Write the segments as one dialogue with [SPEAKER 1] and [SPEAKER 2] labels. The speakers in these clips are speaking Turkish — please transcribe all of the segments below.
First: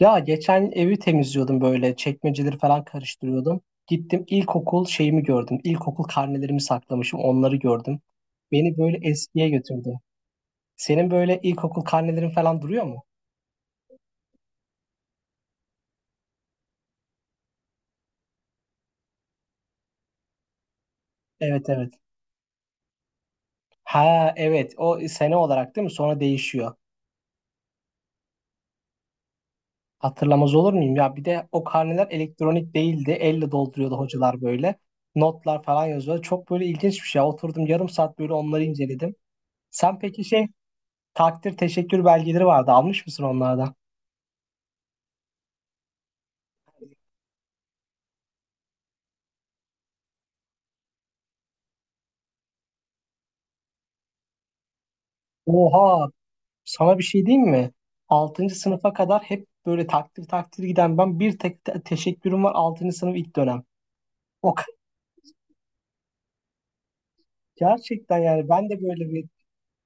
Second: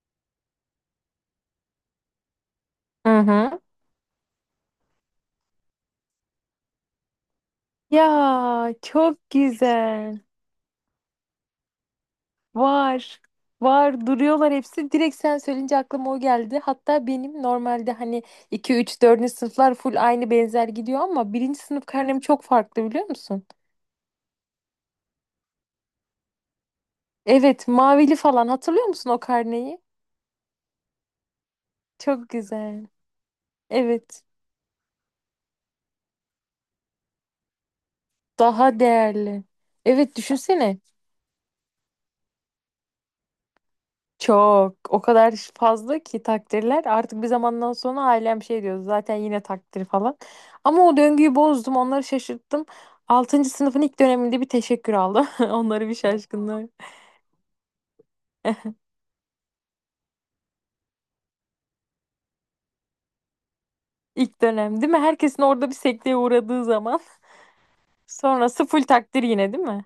[SPEAKER 1] Ya geçen evi temizliyordum böyle çekmeceleri falan
[SPEAKER 2] Hı
[SPEAKER 1] karıştırıyordum.
[SPEAKER 2] hı.
[SPEAKER 1] Gittim ilkokul şeyimi gördüm. İlkokul karnelerimi saklamışım onları gördüm.
[SPEAKER 2] Ya
[SPEAKER 1] Beni böyle
[SPEAKER 2] çok
[SPEAKER 1] eskiye götürdü.
[SPEAKER 2] güzel.
[SPEAKER 1] Senin böyle ilkokul karnelerin falan duruyor mu?
[SPEAKER 2] Var. Var duruyorlar hepsi. Direkt sen söyleyince aklıma o geldi. Hatta benim normalde hani 2, 3, dördüncü sınıflar full aynı benzer gidiyor ama birinci
[SPEAKER 1] Evet,
[SPEAKER 2] sınıf
[SPEAKER 1] evet.
[SPEAKER 2] karnem çok farklı biliyor musun?
[SPEAKER 1] Ha evet, o sene olarak değil mi? Sonra değişiyor.
[SPEAKER 2] Evet mavili falan hatırlıyor musun o karneyi?
[SPEAKER 1] Hatırlamaz olur muyum? Ya bir de o karneler
[SPEAKER 2] Çok
[SPEAKER 1] elektronik
[SPEAKER 2] güzel.
[SPEAKER 1] değildi. Elle dolduruyordu
[SPEAKER 2] Evet
[SPEAKER 1] hocalar böyle. Notlar falan yazıyordu. Çok böyle ilginç bir şey. Oturdum yarım saat böyle onları
[SPEAKER 2] daha
[SPEAKER 1] inceledim.
[SPEAKER 2] değerli.
[SPEAKER 1] Sen
[SPEAKER 2] Evet
[SPEAKER 1] peki şey.
[SPEAKER 2] düşünsene.
[SPEAKER 1] Takdir teşekkür belgeleri vardı. Almış mısın onlardan?
[SPEAKER 2] Çok. O kadar fazla ki takdirler. Artık bir zamandan sonra ailem şey diyor zaten yine takdir falan. Ama o döngüyü bozdum. Onları şaşırttım. Altıncı sınıfın ilk döneminde bir teşekkür aldım. Onları bir
[SPEAKER 1] Oha,
[SPEAKER 2] şaşkınlığı.
[SPEAKER 1] sana bir şey diyeyim mi? Altıncı sınıfa kadar hep böyle takdir giden ben bir tek teşekkürüm var altıncı sınıf ilk dönem.
[SPEAKER 2] İlk
[SPEAKER 1] O ka-
[SPEAKER 2] dönem değil mi? Herkesin orada bir sekteye uğradığı zaman.
[SPEAKER 1] gerçekten yani
[SPEAKER 2] Sonrası
[SPEAKER 1] ben de
[SPEAKER 2] full
[SPEAKER 1] böyle
[SPEAKER 2] takdir
[SPEAKER 1] bir.
[SPEAKER 2] yine değil mi?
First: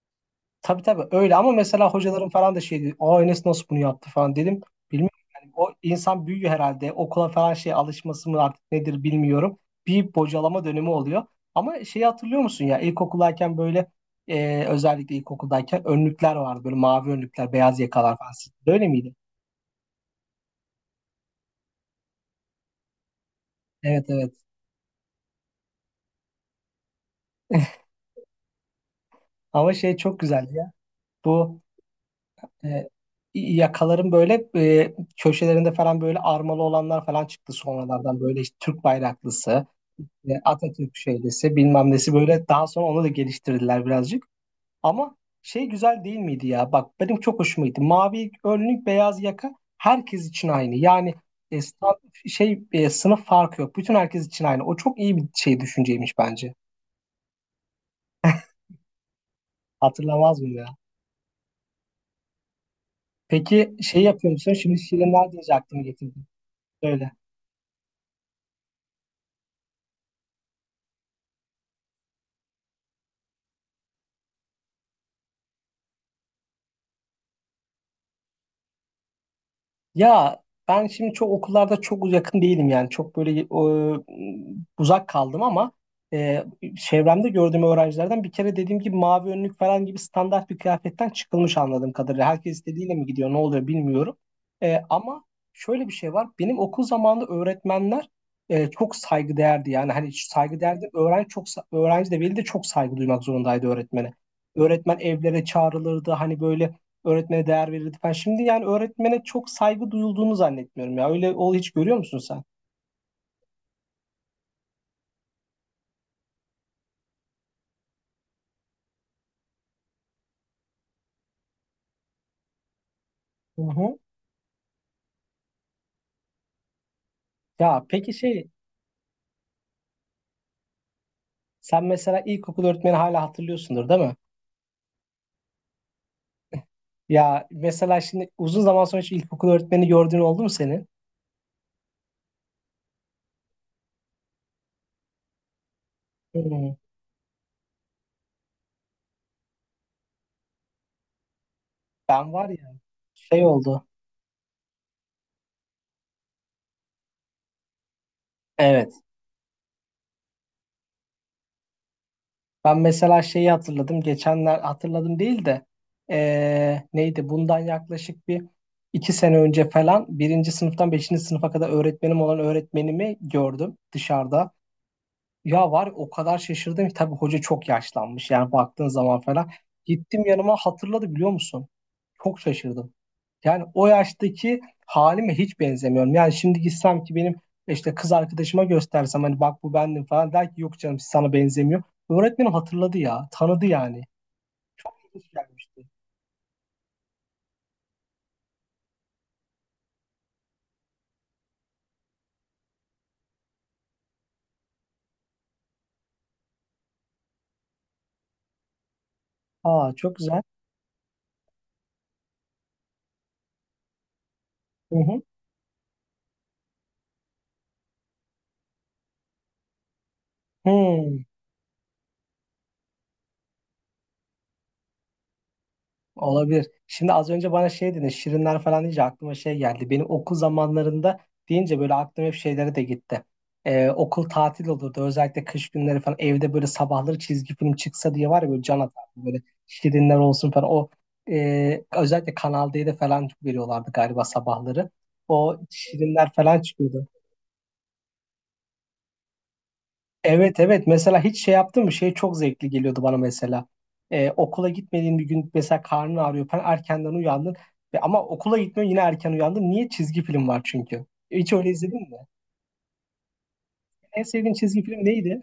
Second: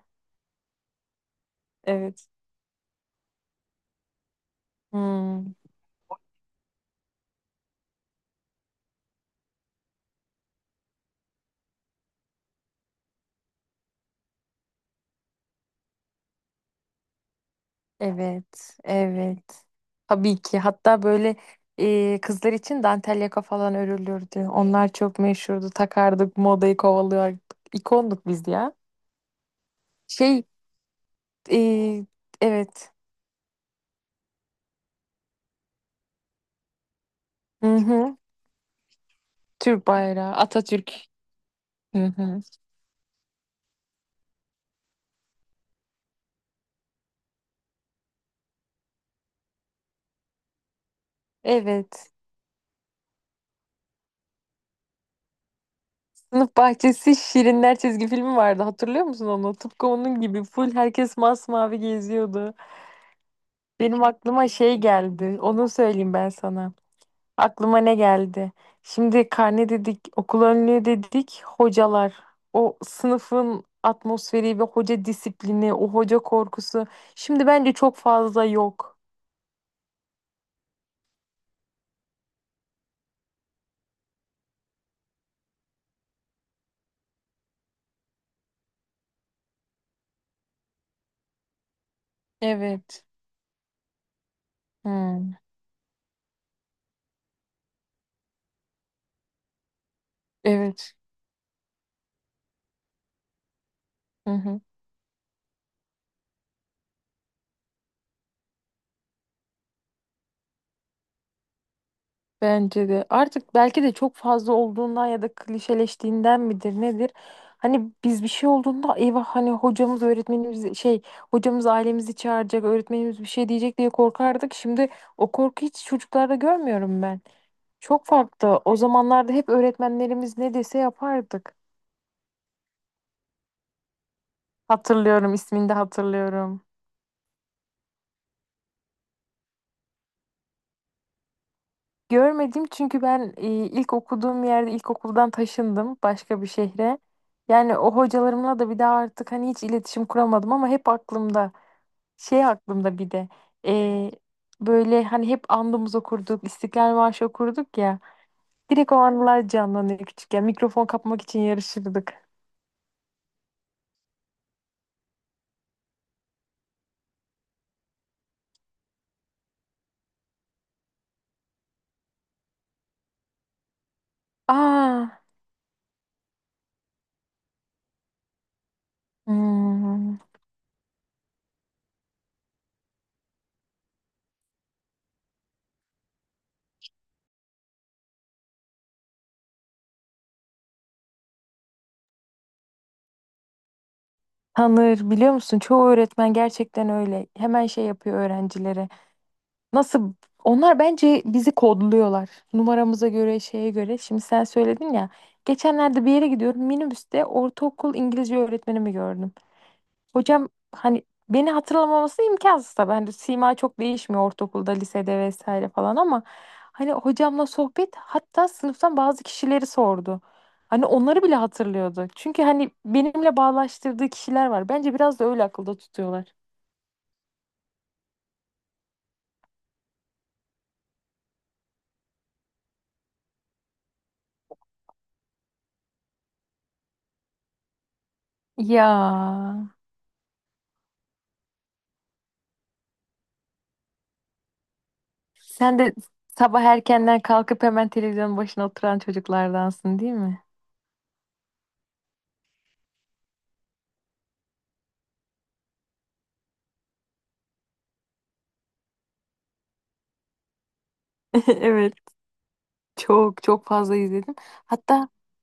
[SPEAKER 1] Tabii, öyle ama mesela hocalarım
[SPEAKER 2] Evet.
[SPEAKER 1] falan da şeydi. O Enes nasıl bunu yaptı falan dedim. Bilmiyorum yani
[SPEAKER 2] Hmm.
[SPEAKER 1] o insan büyüyor herhalde. Okula falan şey alışması mı artık nedir bilmiyorum. Bir bocalama dönemi oluyor. Ama şeyi hatırlıyor musun ya ilkokuldayken böyle özellikle ilkokuldayken önlükler vardı. Böyle mavi önlükler, beyaz yakalar falan.
[SPEAKER 2] Evet,
[SPEAKER 1] Böyle miydi?
[SPEAKER 2] evet. Tabii ki. Hatta böyle kızlar için dantel yaka falan
[SPEAKER 1] Evet, evet.
[SPEAKER 2] örülürdü. Onlar çok meşhurdu. Takardık, modayı kovalıyorduk. İkonduk biz ya.
[SPEAKER 1] Ama şey çok
[SPEAKER 2] Şey,
[SPEAKER 1] güzeldi ya. Bu
[SPEAKER 2] e,
[SPEAKER 1] e,
[SPEAKER 2] evet.
[SPEAKER 1] yakaların böyle köşelerinde falan böyle armalı olanlar falan çıktı
[SPEAKER 2] Hı hı.
[SPEAKER 1] sonralardan. Böyle işte Türk bayraklısı.
[SPEAKER 2] Türk bayrağı,
[SPEAKER 1] Atatürk
[SPEAKER 2] Atatürk.
[SPEAKER 1] şöylesi bilmem
[SPEAKER 2] Hı
[SPEAKER 1] nesi
[SPEAKER 2] hı.
[SPEAKER 1] böyle daha sonra onu da geliştirdiler birazcık. Ama şey güzel değil miydi ya? Bak benim çok hoşuma gitti. Mavi önlük beyaz yaka herkes için aynı. Yani e, sta-
[SPEAKER 2] Evet.
[SPEAKER 1] sınıf farkı yok. Bütün herkes için aynı. O çok iyi bir şey düşünceymiş bence.
[SPEAKER 2] Sınıf bahçesi Şirinler çizgi filmi vardı. Hatırlıyor musun onu? Tıpkı onun
[SPEAKER 1] Hatırlamaz
[SPEAKER 2] gibi
[SPEAKER 1] mı ya?
[SPEAKER 2] full herkes masmavi geziyordu.
[SPEAKER 1] Peki şey
[SPEAKER 2] Benim
[SPEAKER 1] yapıyor
[SPEAKER 2] aklıma
[SPEAKER 1] musun?
[SPEAKER 2] şey
[SPEAKER 1] Şimdi şirinler
[SPEAKER 2] geldi.
[SPEAKER 1] deyince
[SPEAKER 2] Onu
[SPEAKER 1] aklıma
[SPEAKER 2] söyleyeyim
[SPEAKER 1] getirdim.
[SPEAKER 2] ben sana.
[SPEAKER 1] Söyle.
[SPEAKER 2] Aklıma ne geldi? Şimdi karne dedik, okul önlüğü dedik, hocalar. O sınıfın atmosferi ve hoca disiplini, o hoca korkusu. Şimdi bence çok fazla yok.
[SPEAKER 1] Ya ben şimdi çok okullarda çok yakın değilim yani çok böyle uzak kaldım ama e, çevremde gördüğüm öğrencilerden bir kere dediğim gibi mavi önlük falan gibi standart bir kıyafetten çıkılmış anladığım kadarıyla. Herkes istediğiyle
[SPEAKER 2] Evet.
[SPEAKER 1] mi gidiyor ne oluyor bilmiyorum. Ama
[SPEAKER 2] Hmm.
[SPEAKER 1] şöyle bir şey var benim okul zamanında öğretmenler çok saygıdeğerdi yani hani saygıdeğerdi
[SPEAKER 2] Evet.
[SPEAKER 1] öğrenci öğrenci de veli de çok saygı duymak zorundaydı öğretmene.
[SPEAKER 2] Hı hı.
[SPEAKER 1] Öğretmen evlere çağrılırdı hani böyle. Öğretmene değer verirdi falan. Şimdi yani öğretmene çok saygı duyulduğunu zannetmiyorum ya. Öyle ol hiç görüyor musun sen?
[SPEAKER 2] Bence de. Artık belki de çok fazla olduğundan ya da klişeleştiğinden midir nedir? Hani biz bir şey olduğunda eyvah hani hocamız öğretmenimiz şey hocamız ailemizi çağıracak öğretmenimiz bir şey
[SPEAKER 1] Hı
[SPEAKER 2] diyecek diye
[SPEAKER 1] hı.
[SPEAKER 2] korkardık. Şimdi o korku hiç çocuklarda görmüyorum ben.
[SPEAKER 1] Ya
[SPEAKER 2] Çok
[SPEAKER 1] peki şey,
[SPEAKER 2] farklı. O zamanlarda hep öğretmenlerimiz ne dese yapardık.
[SPEAKER 1] sen mesela ilkokul öğretmeni hala hatırlıyorsundur değil mi?
[SPEAKER 2] Hatırlıyorum, ismini de hatırlıyorum.
[SPEAKER 1] Ya mesela şimdi uzun zaman sonra hiç ilkokul öğretmeni gördüğün oldu mu senin?
[SPEAKER 2] Görmedim çünkü ben ilk okuduğum yerde ilkokuldan taşındım başka bir
[SPEAKER 1] Hı.
[SPEAKER 2] şehre. Yani o hocalarımla da bir daha artık hani hiç iletişim kuramadım ama hep aklımda.
[SPEAKER 1] Ben
[SPEAKER 2] Şey
[SPEAKER 1] var ya
[SPEAKER 2] aklımda bir de
[SPEAKER 1] şey oldu.
[SPEAKER 2] e, böyle hani hep andımız okurduk, İstiklal Marşı okurduk ya. Direkt
[SPEAKER 1] Evet.
[SPEAKER 2] o anılar canlanıyor küçükken. Mikrofon kapmak için yarışırdık.
[SPEAKER 1] Ben mesela şeyi hatırladım. Geçenler hatırladım değil de neydi? Bundan yaklaşık bir iki sene önce falan birinci sınıftan beşinci sınıfa kadar öğretmenim olan öğretmenimi gördüm dışarıda.
[SPEAKER 2] Aa,
[SPEAKER 1] Ya var ya, o kadar şaşırdım ki tabii hoca çok yaşlanmış yani baktığın zaman falan.
[SPEAKER 2] hmm.
[SPEAKER 1] Gittim yanıma hatırladı biliyor musun? Çok şaşırdım. Yani o yaştaki halime hiç benzemiyorum. Yani şimdi gitsem ki benim işte kız arkadaşıma göstersem hani bak bu bendim falan der ki yok canım sana benzemiyor. Öğretmenim hatırladı ya tanıdı yani.
[SPEAKER 2] Tanır
[SPEAKER 1] İlginç
[SPEAKER 2] biliyor musun? Çoğu
[SPEAKER 1] gelmişti.
[SPEAKER 2] öğretmen gerçekten öyle. Hemen şey yapıyor öğrencilere. Nasıl? Onlar bence bizi kodluyorlar. Numaramıza göre, şeye göre. Şimdi sen söyledin ya. Geçenlerde bir yere gidiyorum. Minibüste ortaokul İngilizce öğretmenimi gördüm.
[SPEAKER 1] Aa, çok güzel.
[SPEAKER 2] Hocam hani beni hatırlamaması imkansız tabii. Hani sima çok değişmiyor ortaokulda,
[SPEAKER 1] Hı
[SPEAKER 2] lisede
[SPEAKER 1] hı.
[SPEAKER 2] vesaire falan ama hani hocamla sohbet hatta sınıftan bazı kişileri sordu. Hani onları
[SPEAKER 1] Hı.
[SPEAKER 2] bile hatırlıyordu. Çünkü hani benimle bağlaştırdığı kişiler var. Bence biraz da öyle akılda tutuyorlar.
[SPEAKER 1] Olabilir. Şimdi az önce bana şey dedin, şirinler falan deyince aklıma şey geldi. Benim okul zamanlarında deyince böyle aklım hep şeylere de gitti. Okul tatil olurdu. Özellikle kış günleri falan evde böyle sabahları çizgi film çıksa diye var ya böyle can
[SPEAKER 2] Ya
[SPEAKER 1] atardım. Böyle şirinler olsun falan. O özellikle Kanal D'de falan veriyorlardı galiba sabahları. O
[SPEAKER 2] sen de
[SPEAKER 1] şirinler falan
[SPEAKER 2] sabah
[SPEAKER 1] çıkıyordu.
[SPEAKER 2] erkenden kalkıp hemen televizyonun başına oturan çocuklardansın değil mi?
[SPEAKER 1] Evet, evet, mesela hiç şey yaptın mı şey çok zevkli geliyordu bana mesela. Okula gitmediğin bir gün mesela karnın ağrıyor falan erkenden uyandın ve ama okula gitmiyorsun yine erken uyandın niye çizgi film var çünkü hiç öyle
[SPEAKER 2] Evet,
[SPEAKER 1] izledin mi
[SPEAKER 2] çok çok fazla
[SPEAKER 1] en
[SPEAKER 2] izledim.
[SPEAKER 1] sevdiğin çizgi film
[SPEAKER 2] Hatta
[SPEAKER 1] neydi?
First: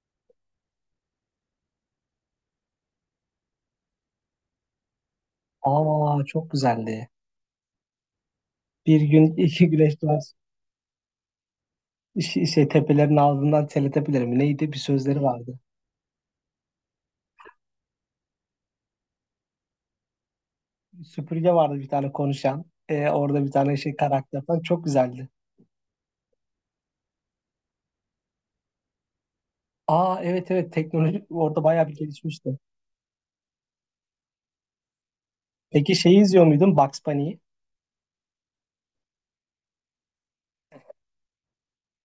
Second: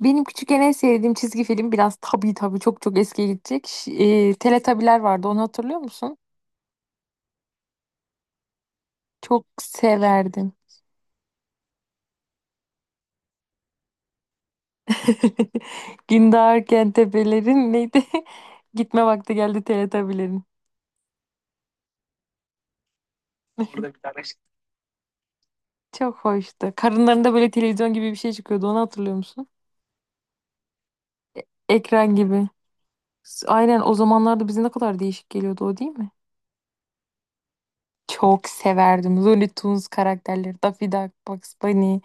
[SPEAKER 2] benim küçükken en sevdiğim çizgi film biraz tabii tabii çok çok eskiye gidecek. Teletabiler vardı onu hatırlıyor musun?
[SPEAKER 1] Aa, çok güzeldi, bir gün
[SPEAKER 2] Çok
[SPEAKER 1] iki güneş doğar.
[SPEAKER 2] severdim.
[SPEAKER 1] Şey, şey tepelerin ağzından teletepeleri mi neydi bir sözleri vardı.
[SPEAKER 2] Gündoğar Kentepe'lerin neydi? Gitme vakti geldi Teletabilerin.
[SPEAKER 1] Süpürge vardı bir tane konuşan. Orada bir tane şey karakter falan çok güzeldi.
[SPEAKER 2] Çok hoştu. Karınlarında böyle televizyon gibi bir şey çıkıyordu onu hatırlıyor musun?
[SPEAKER 1] Aa, evet, evet, teknoloji
[SPEAKER 2] E-
[SPEAKER 1] orada bayağı bir
[SPEAKER 2] Ekran gibi.
[SPEAKER 1] gelişmişti.
[SPEAKER 2] Aynen o zamanlarda bize ne kadar değişik geliyordu o değil
[SPEAKER 1] Peki
[SPEAKER 2] mi?
[SPEAKER 1] şeyi izliyor muydun Bugs Bunny'yi?
[SPEAKER 2] Çok severdim. Looney Tunes karakterleri, Daffy Duck, Bugs Bunny.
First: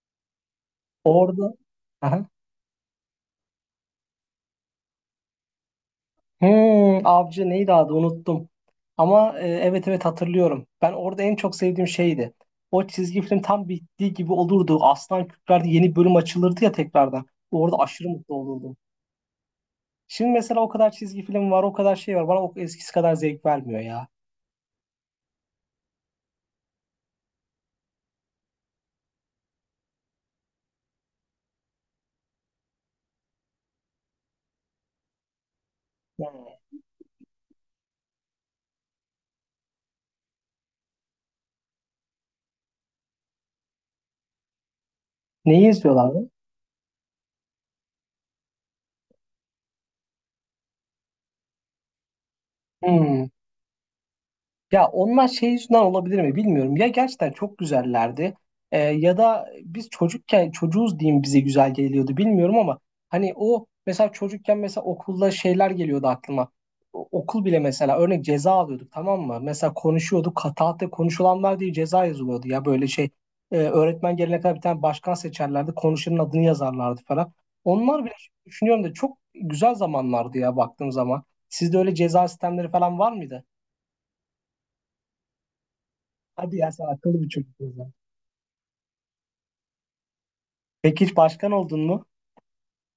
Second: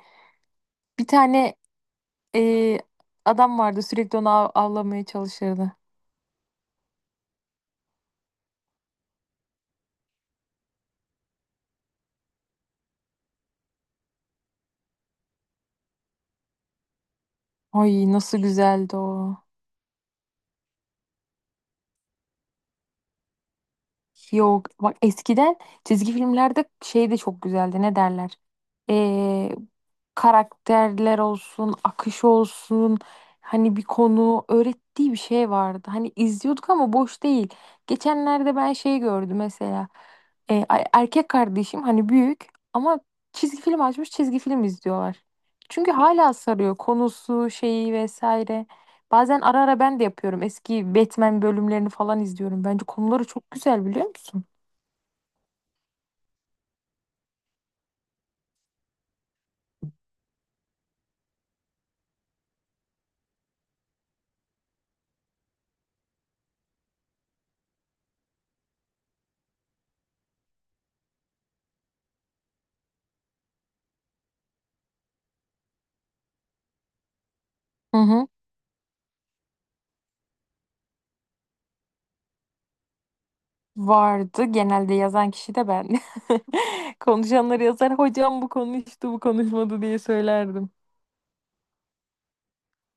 [SPEAKER 2] Bir
[SPEAKER 1] Orada.
[SPEAKER 2] tane
[SPEAKER 1] Aha.
[SPEAKER 2] Ee, adam vardı sürekli onu avlamaya çalışırdı.
[SPEAKER 1] Hmm, avcı neydi adı unuttum. Ama evet, evet, hatırlıyorum. Ben orada en çok sevdiğim şeydi. O çizgi film tam bittiği gibi olurdu. Aslan kükrerdi yeni bölüm açılırdı ya tekrardan. Orada aşırı
[SPEAKER 2] Ay
[SPEAKER 1] mutlu
[SPEAKER 2] nasıl
[SPEAKER 1] olurdum.
[SPEAKER 2] güzeldi o.
[SPEAKER 1] Şimdi mesela o kadar çizgi film var o kadar şey var. Bana o eskisi kadar zevk vermiyor ya.
[SPEAKER 2] Yok bak eskiden çizgi filmlerde şey de çok güzeldi ne derler Ee, karakterler olsun akış olsun hani bir konu öğrettiği bir şey vardı hani
[SPEAKER 1] Hmm.
[SPEAKER 2] izliyorduk ama boş değil geçenlerde ben şey gördüm mesela erkek kardeşim hani büyük ama çizgi film açmış çizgi film izliyorlar
[SPEAKER 1] Neyi
[SPEAKER 2] çünkü
[SPEAKER 1] izliyorlardı?
[SPEAKER 2] hala sarıyor konusu şeyi vesaire Bazen ara ara ben de yapıyorum. Eski Batman bölümlerini falan izliyorum. Bence konuları
[SPEAKER 1] Hmm.
[SPEAKER 2] çok güzel biliyor musun?
[SPEAKER 1] Ya onlar şey yüzünden olabilir mi bilmiyorum. Ya gerçekten çok güzellerdi ya da biz çocukken çocuğuz diyeyim bize güzel geliyordu bilmiyorum ama hani o mesela çocukken mesela okulda şeyler geliyordu aklıma. Okul bile mesela örnek ceza alıyorduk tamam mı? Mesela konuşuyorduk kataate konuşulanlar diye ceza yazılıyordu ya böyle şey. Öğretmen gelene kadar bir tane başkan seçerlerdi konuşanın adını yazarlardı falan.
[SPEAKER 2] Hı
[SPEAKER 1] Onlar bile
[SPEAKER 2] hı.
[SPEAKER 1] düşünüyorum da çok güzel zamanlardı ya baktığım zaman. Sizde öyle ceza sistemleri falan var mıydı?
[SPEAKER 2] Vardı. Genelde yazan kişi de ben.
[SPEAKER 1] Hadi ya, sen akıllı bir çocuk
[SPEAKER 2] Konuşanları
[SPEAKER 1] o zaman.
[SPEAKER 2] yazar. Hocam bu konuştu, bu konuşmadı diye söylerdim.
[SPEAKER 1] Peki hiç başkan oldun mu?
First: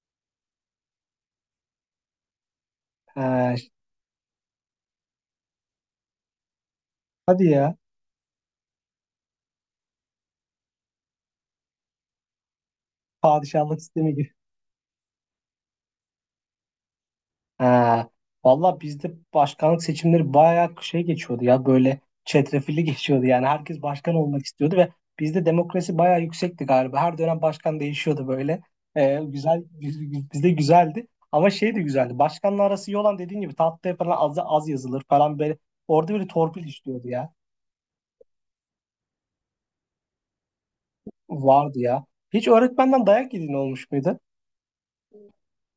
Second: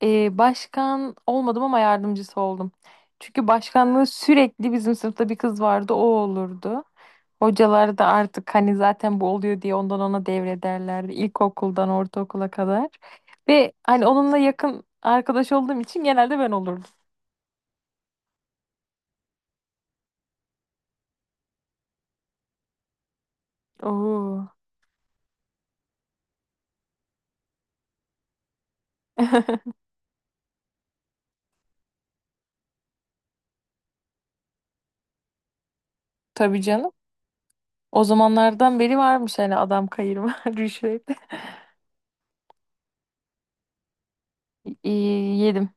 [SPEAKER 2] Başkan olmadım ama yardımcısı oldum. Çünkü
[SPEAKER 1] Ha,
[SPEAKER 2] başkanlığı sürekli bizim sınıfta bir kız vardı, o olurdu.
[SPEAKER 1] hadi ya.
[SPEAKER 2] Hocalar da artık hani zaten bu oluyor diye ondan ona devrederlerdi ilkokuldan ortaokula kadar. Ve
[SPEAKER 1] Padişahlık
[SPEAKER 2] hani
[SPEAKER 1] sistemi gibi.
[SPEAKER 2] onunla yakın arkadaş olduğum için genelde ben olurdum.
[SPEAKER 1] Ha, valla bizde başkanlık seçimleri bayağı şey geçiyordu ya böyle çetrefilli geçiyordu yani herkes başkan
[SPEAKER 2] Oo.
[SPEAKER 1] olmak istiyordu ve bizde demokrasi bayağı yüksekti galiba. Her dönem başkan değişiyordu böyle. Güzel bizde güzeldi. Ama şey de güzeldi. Başkanla arası iyi olan dediğin gibi tatlıya falan az, az yazılır falan böyle. Orada böyle
[SPEAKER 2] Tabii
[SPEAKER 1] torpil
[SPEAKER 2] canım.
[SPEAKER 1] işliyordu ya.
[SPEAKER 2] O zamanlardan beri varmış hani adam kayırma rüşvet.
[SPEAKER 1] Vardı ya. Hiç öğretmenden dayak yediğin olmuş muydu?
[SPEAKER 2] Yedim.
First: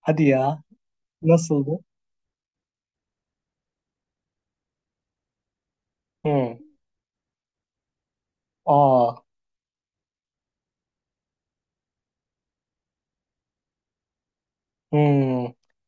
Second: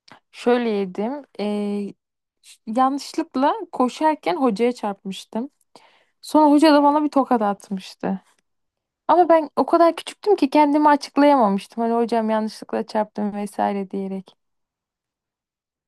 [SPEAKER 1] Hadi ya.
[SPEAKER 2] Şöyle yedim.
[SPEAKER 1] Nasıldı?
[SPEAKER 2] Yanlışlıkla koşarken hocaya çarpmıştım. Sonra
[SPEAKER 1] Hı.
[SPEAKER 2] hoca da bana bir tokat atmıştı.
[SPEAKER 1] Aa.
[SPEAKER 2] Ama ben o kadar küçüktüm ki kendimi açıklayamamıştım. Hani hocam yanlışlıkla çarptım vesaire diyerek.
[SPEAKER 1] Hı.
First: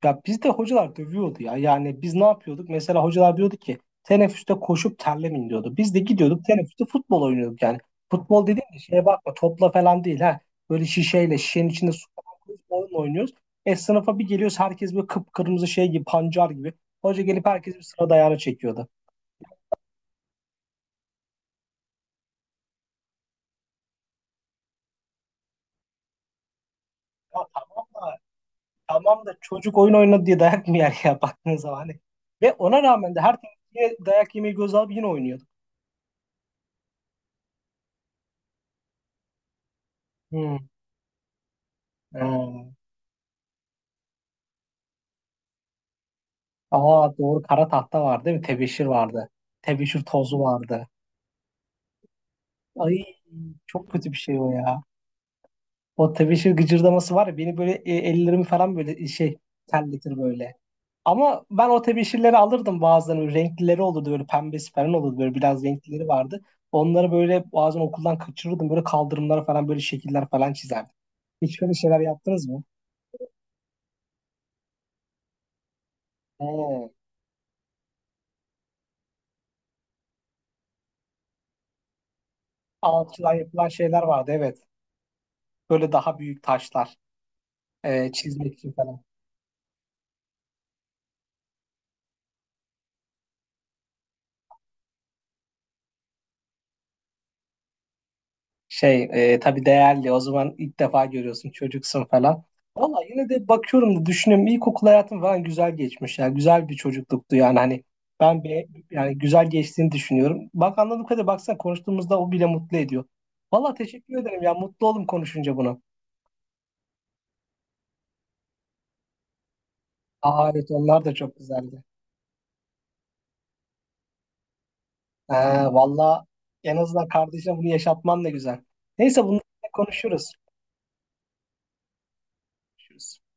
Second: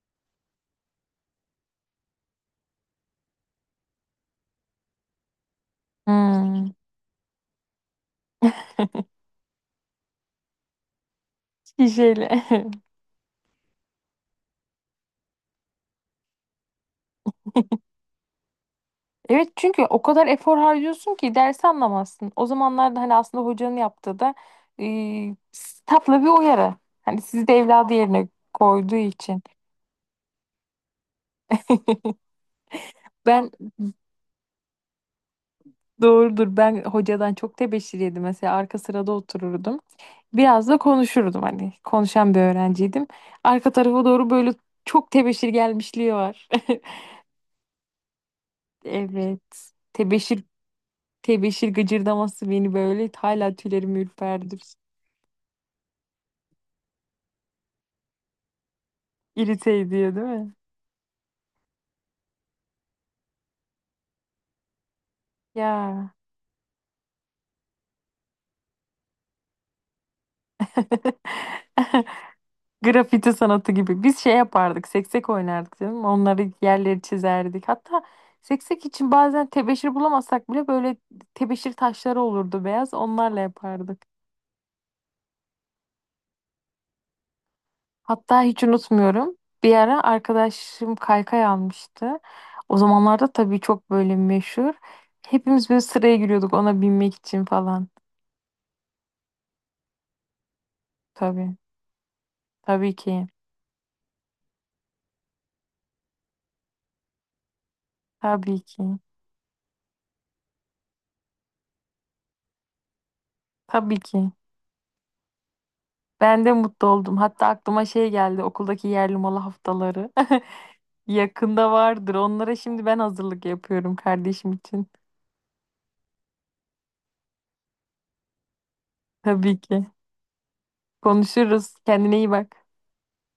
[SPEAKER 1] Ya bizde hocalar dövüyordu ya. Yani biz ne yapıyorduk? Mesela hocalar diyordu ki teneffüste koşup terlemin diyordu. Biz de gidiyorduk
[SPEAKER 2] Hmm.
[SPEAKER 1] teneffüste futbol oynuyorduk yani. Futbol dediğim de şeye bakma topla falan değil ha. Böyle şişeyle şişenin içinde su
[SPEAKER 2] Şişeyle.
[SPEAKER 1] falan koyup oyun oynuyoruz. E sınıfa bir geliyoruz herkes böyle kıpkırmızı şey gibi pancar gibi. Hoca gelip herkes bir sıra dayağını çekiyordu.
[SPEAKER 2] Evet çünkü o kadar efor harcıyorsun ki dersi anlamazsın. O zamanlarda hani aslında hocanın yaptığı da e, tatlı bir uyarı. Hani
[SPEAKER 1] Ya
[SPEAKER 2] sizi de
[SPEAKER 1] tamam
[SPEAKER 2] evladı
[SPEAKER 1] da
[SPEAKER 2] yerine koyduğu
[SPEAKER 1] tamam da
[SPEAKER 2] için.
[SPEAKER 1] çocuk oyun oynadı diye dayak mı yer ya baktığınız zaman. Hani. Ve ona rağmen de her.
[SPEAKER 2] Ben
[SPEAKER 1] Yine dayak yemeyi göz alıp yine oynuyor.
[SPEAKER 2] doğrudur ben hocadan çok tebeşir yedim. Mesela arka sırada otururdum.
[SPEAKER 1] Hmm.
[SPEAKER 2] Biraz da konuşurdum hani. Konuşan bir
[SPEAKER 1] Hmm.
[SPEAKER 2] öğrenciydim. Arka tarafa doğru böyle çok tebeşir gelmişliği var.
[SPEAKER 1] Aa doğru, kara tahta vardı değil mi? Tebeşir vardı.
[SPEAKER 2] Evet.
[SPEAKER 1] Tebeşir tozu
[SPEAKER 2] Tebeşir
[SPEAKER 1] vardı.
[SPEAKER 2] tebeşir gıcırdaması beni
[SPEAKER 1] Ay,
[SPEAKER 2] böyle hala
[SPEAKER 1] çok
[SPEAKER 2] tüylerim
[SPEAKER 1] kötü bir şey o
[SPEAKER 2] ürperdir.
[SPEAKER 1] ya. O tebeşir gıcırdaması var ya beni böyle ellerimi falan böyle şey
[SPEAKER 2] İrite ediyor
[SPEAKER 1] terletir
[SPEAKER 2] değil mi?
[SPEAKER 1] böyle. Ama ben o tebeşirleri alırdım bazen. Böyle renklileri olurdu böyle pembesi falan olurdu böyle biraz renklileri
[SPEAKER 2] Ya.
[SPEAKER 1] vardı. Onları böyle bazen okuldan kaçırırdım. Böyle kaldırımlara falan böyle şekiller falan çizerdim. Hiç böyle şeyler yaptınız mı?
[SPEAKER 2] Grafiti sanatı gibi. Biz şey yapardık, seksek oynardık değil mi? Onları
[SPEAKER 1] Hmm.
[SPEAKER 2] yerleri çizerdik. Hatta seksek için bazen tebeşir bulamazsak bile böyle tebeşir taşları olurdu beyaz.
[SPEAKER 1] Alçıdan
[SPEAKER 2] Onlarla
[SPEAKER 1] yapılan şeyler
[SPEAKER 2] yapardık.
[SPEAKER 1] vardı evet. Böyle daha büyük taşlar.
[SPEAKER 2] Hatta
[SPEAKER 1] Çizmek
[SPEAKER 2] hiç
[SPEAKER 1] için falan.
[SPEAKER 2] unutmuyorum. Bir ara arkadaşım kaykay almıştı. O zamanlarda tabii çok böyle meşhur. Hepimiz böyle sıraya giriyorduk ona binmek için falan.
[SPEAKER 1] Şey tabii değerli o zaman ilk defa görüyorsun
[SPEAKER 2] Tabii.
[SPEAKER 1] çocuksun falan.
[SPEAKER 2] Tabii
[SPEAKER 1] Valla
[SPEAKER 2] ki.
[SPEAKER 1] yine de bakıyorum da düşünüyorum ilkokul hayatım falan güzel geçmiş. Yani güzel bir çocukluktu yani hani ben
[SPEAKER 2] Tabii ki.
[SPEAKER 1] yani güzel geçtiğini düşünüyorum. Bak anladığım kadarıyla baksana konuştuğumuzda o bile mutlu ediyor. Valla
[SPEAKER 2] Tabii
[SPEAKER 1] teşekkür
[SPEAKER 2] ki.
[SPEAKER 1] ederim ya mutlu oldum konuşunca bunu.
[SPEAKER 2] Ben de mutlu oldum. Hatta aklıma şey geldi okuldaki yerli malı haftaları.
[SPEAKER 1] Aa, evet onlar da çok
[SPEAKER 2] Yakında
[SPEAKER 1] güzeldi.
[SPEAKER 2] vardır. Onlara şimdi ben hazırlık yapıyorum kardeşim için.
[SPEAKER 1] Ha, valla en azından kardeşine bunu yaşatman da güzel. Neyse bunları
[SPEAKER 2] Tabii ki.
[SPEAKER 1] konuşuruz.
[SPEAKER 2] Konuşuruz. Kendine iyi bak.
[SPEAKER 1] Konuşuruz.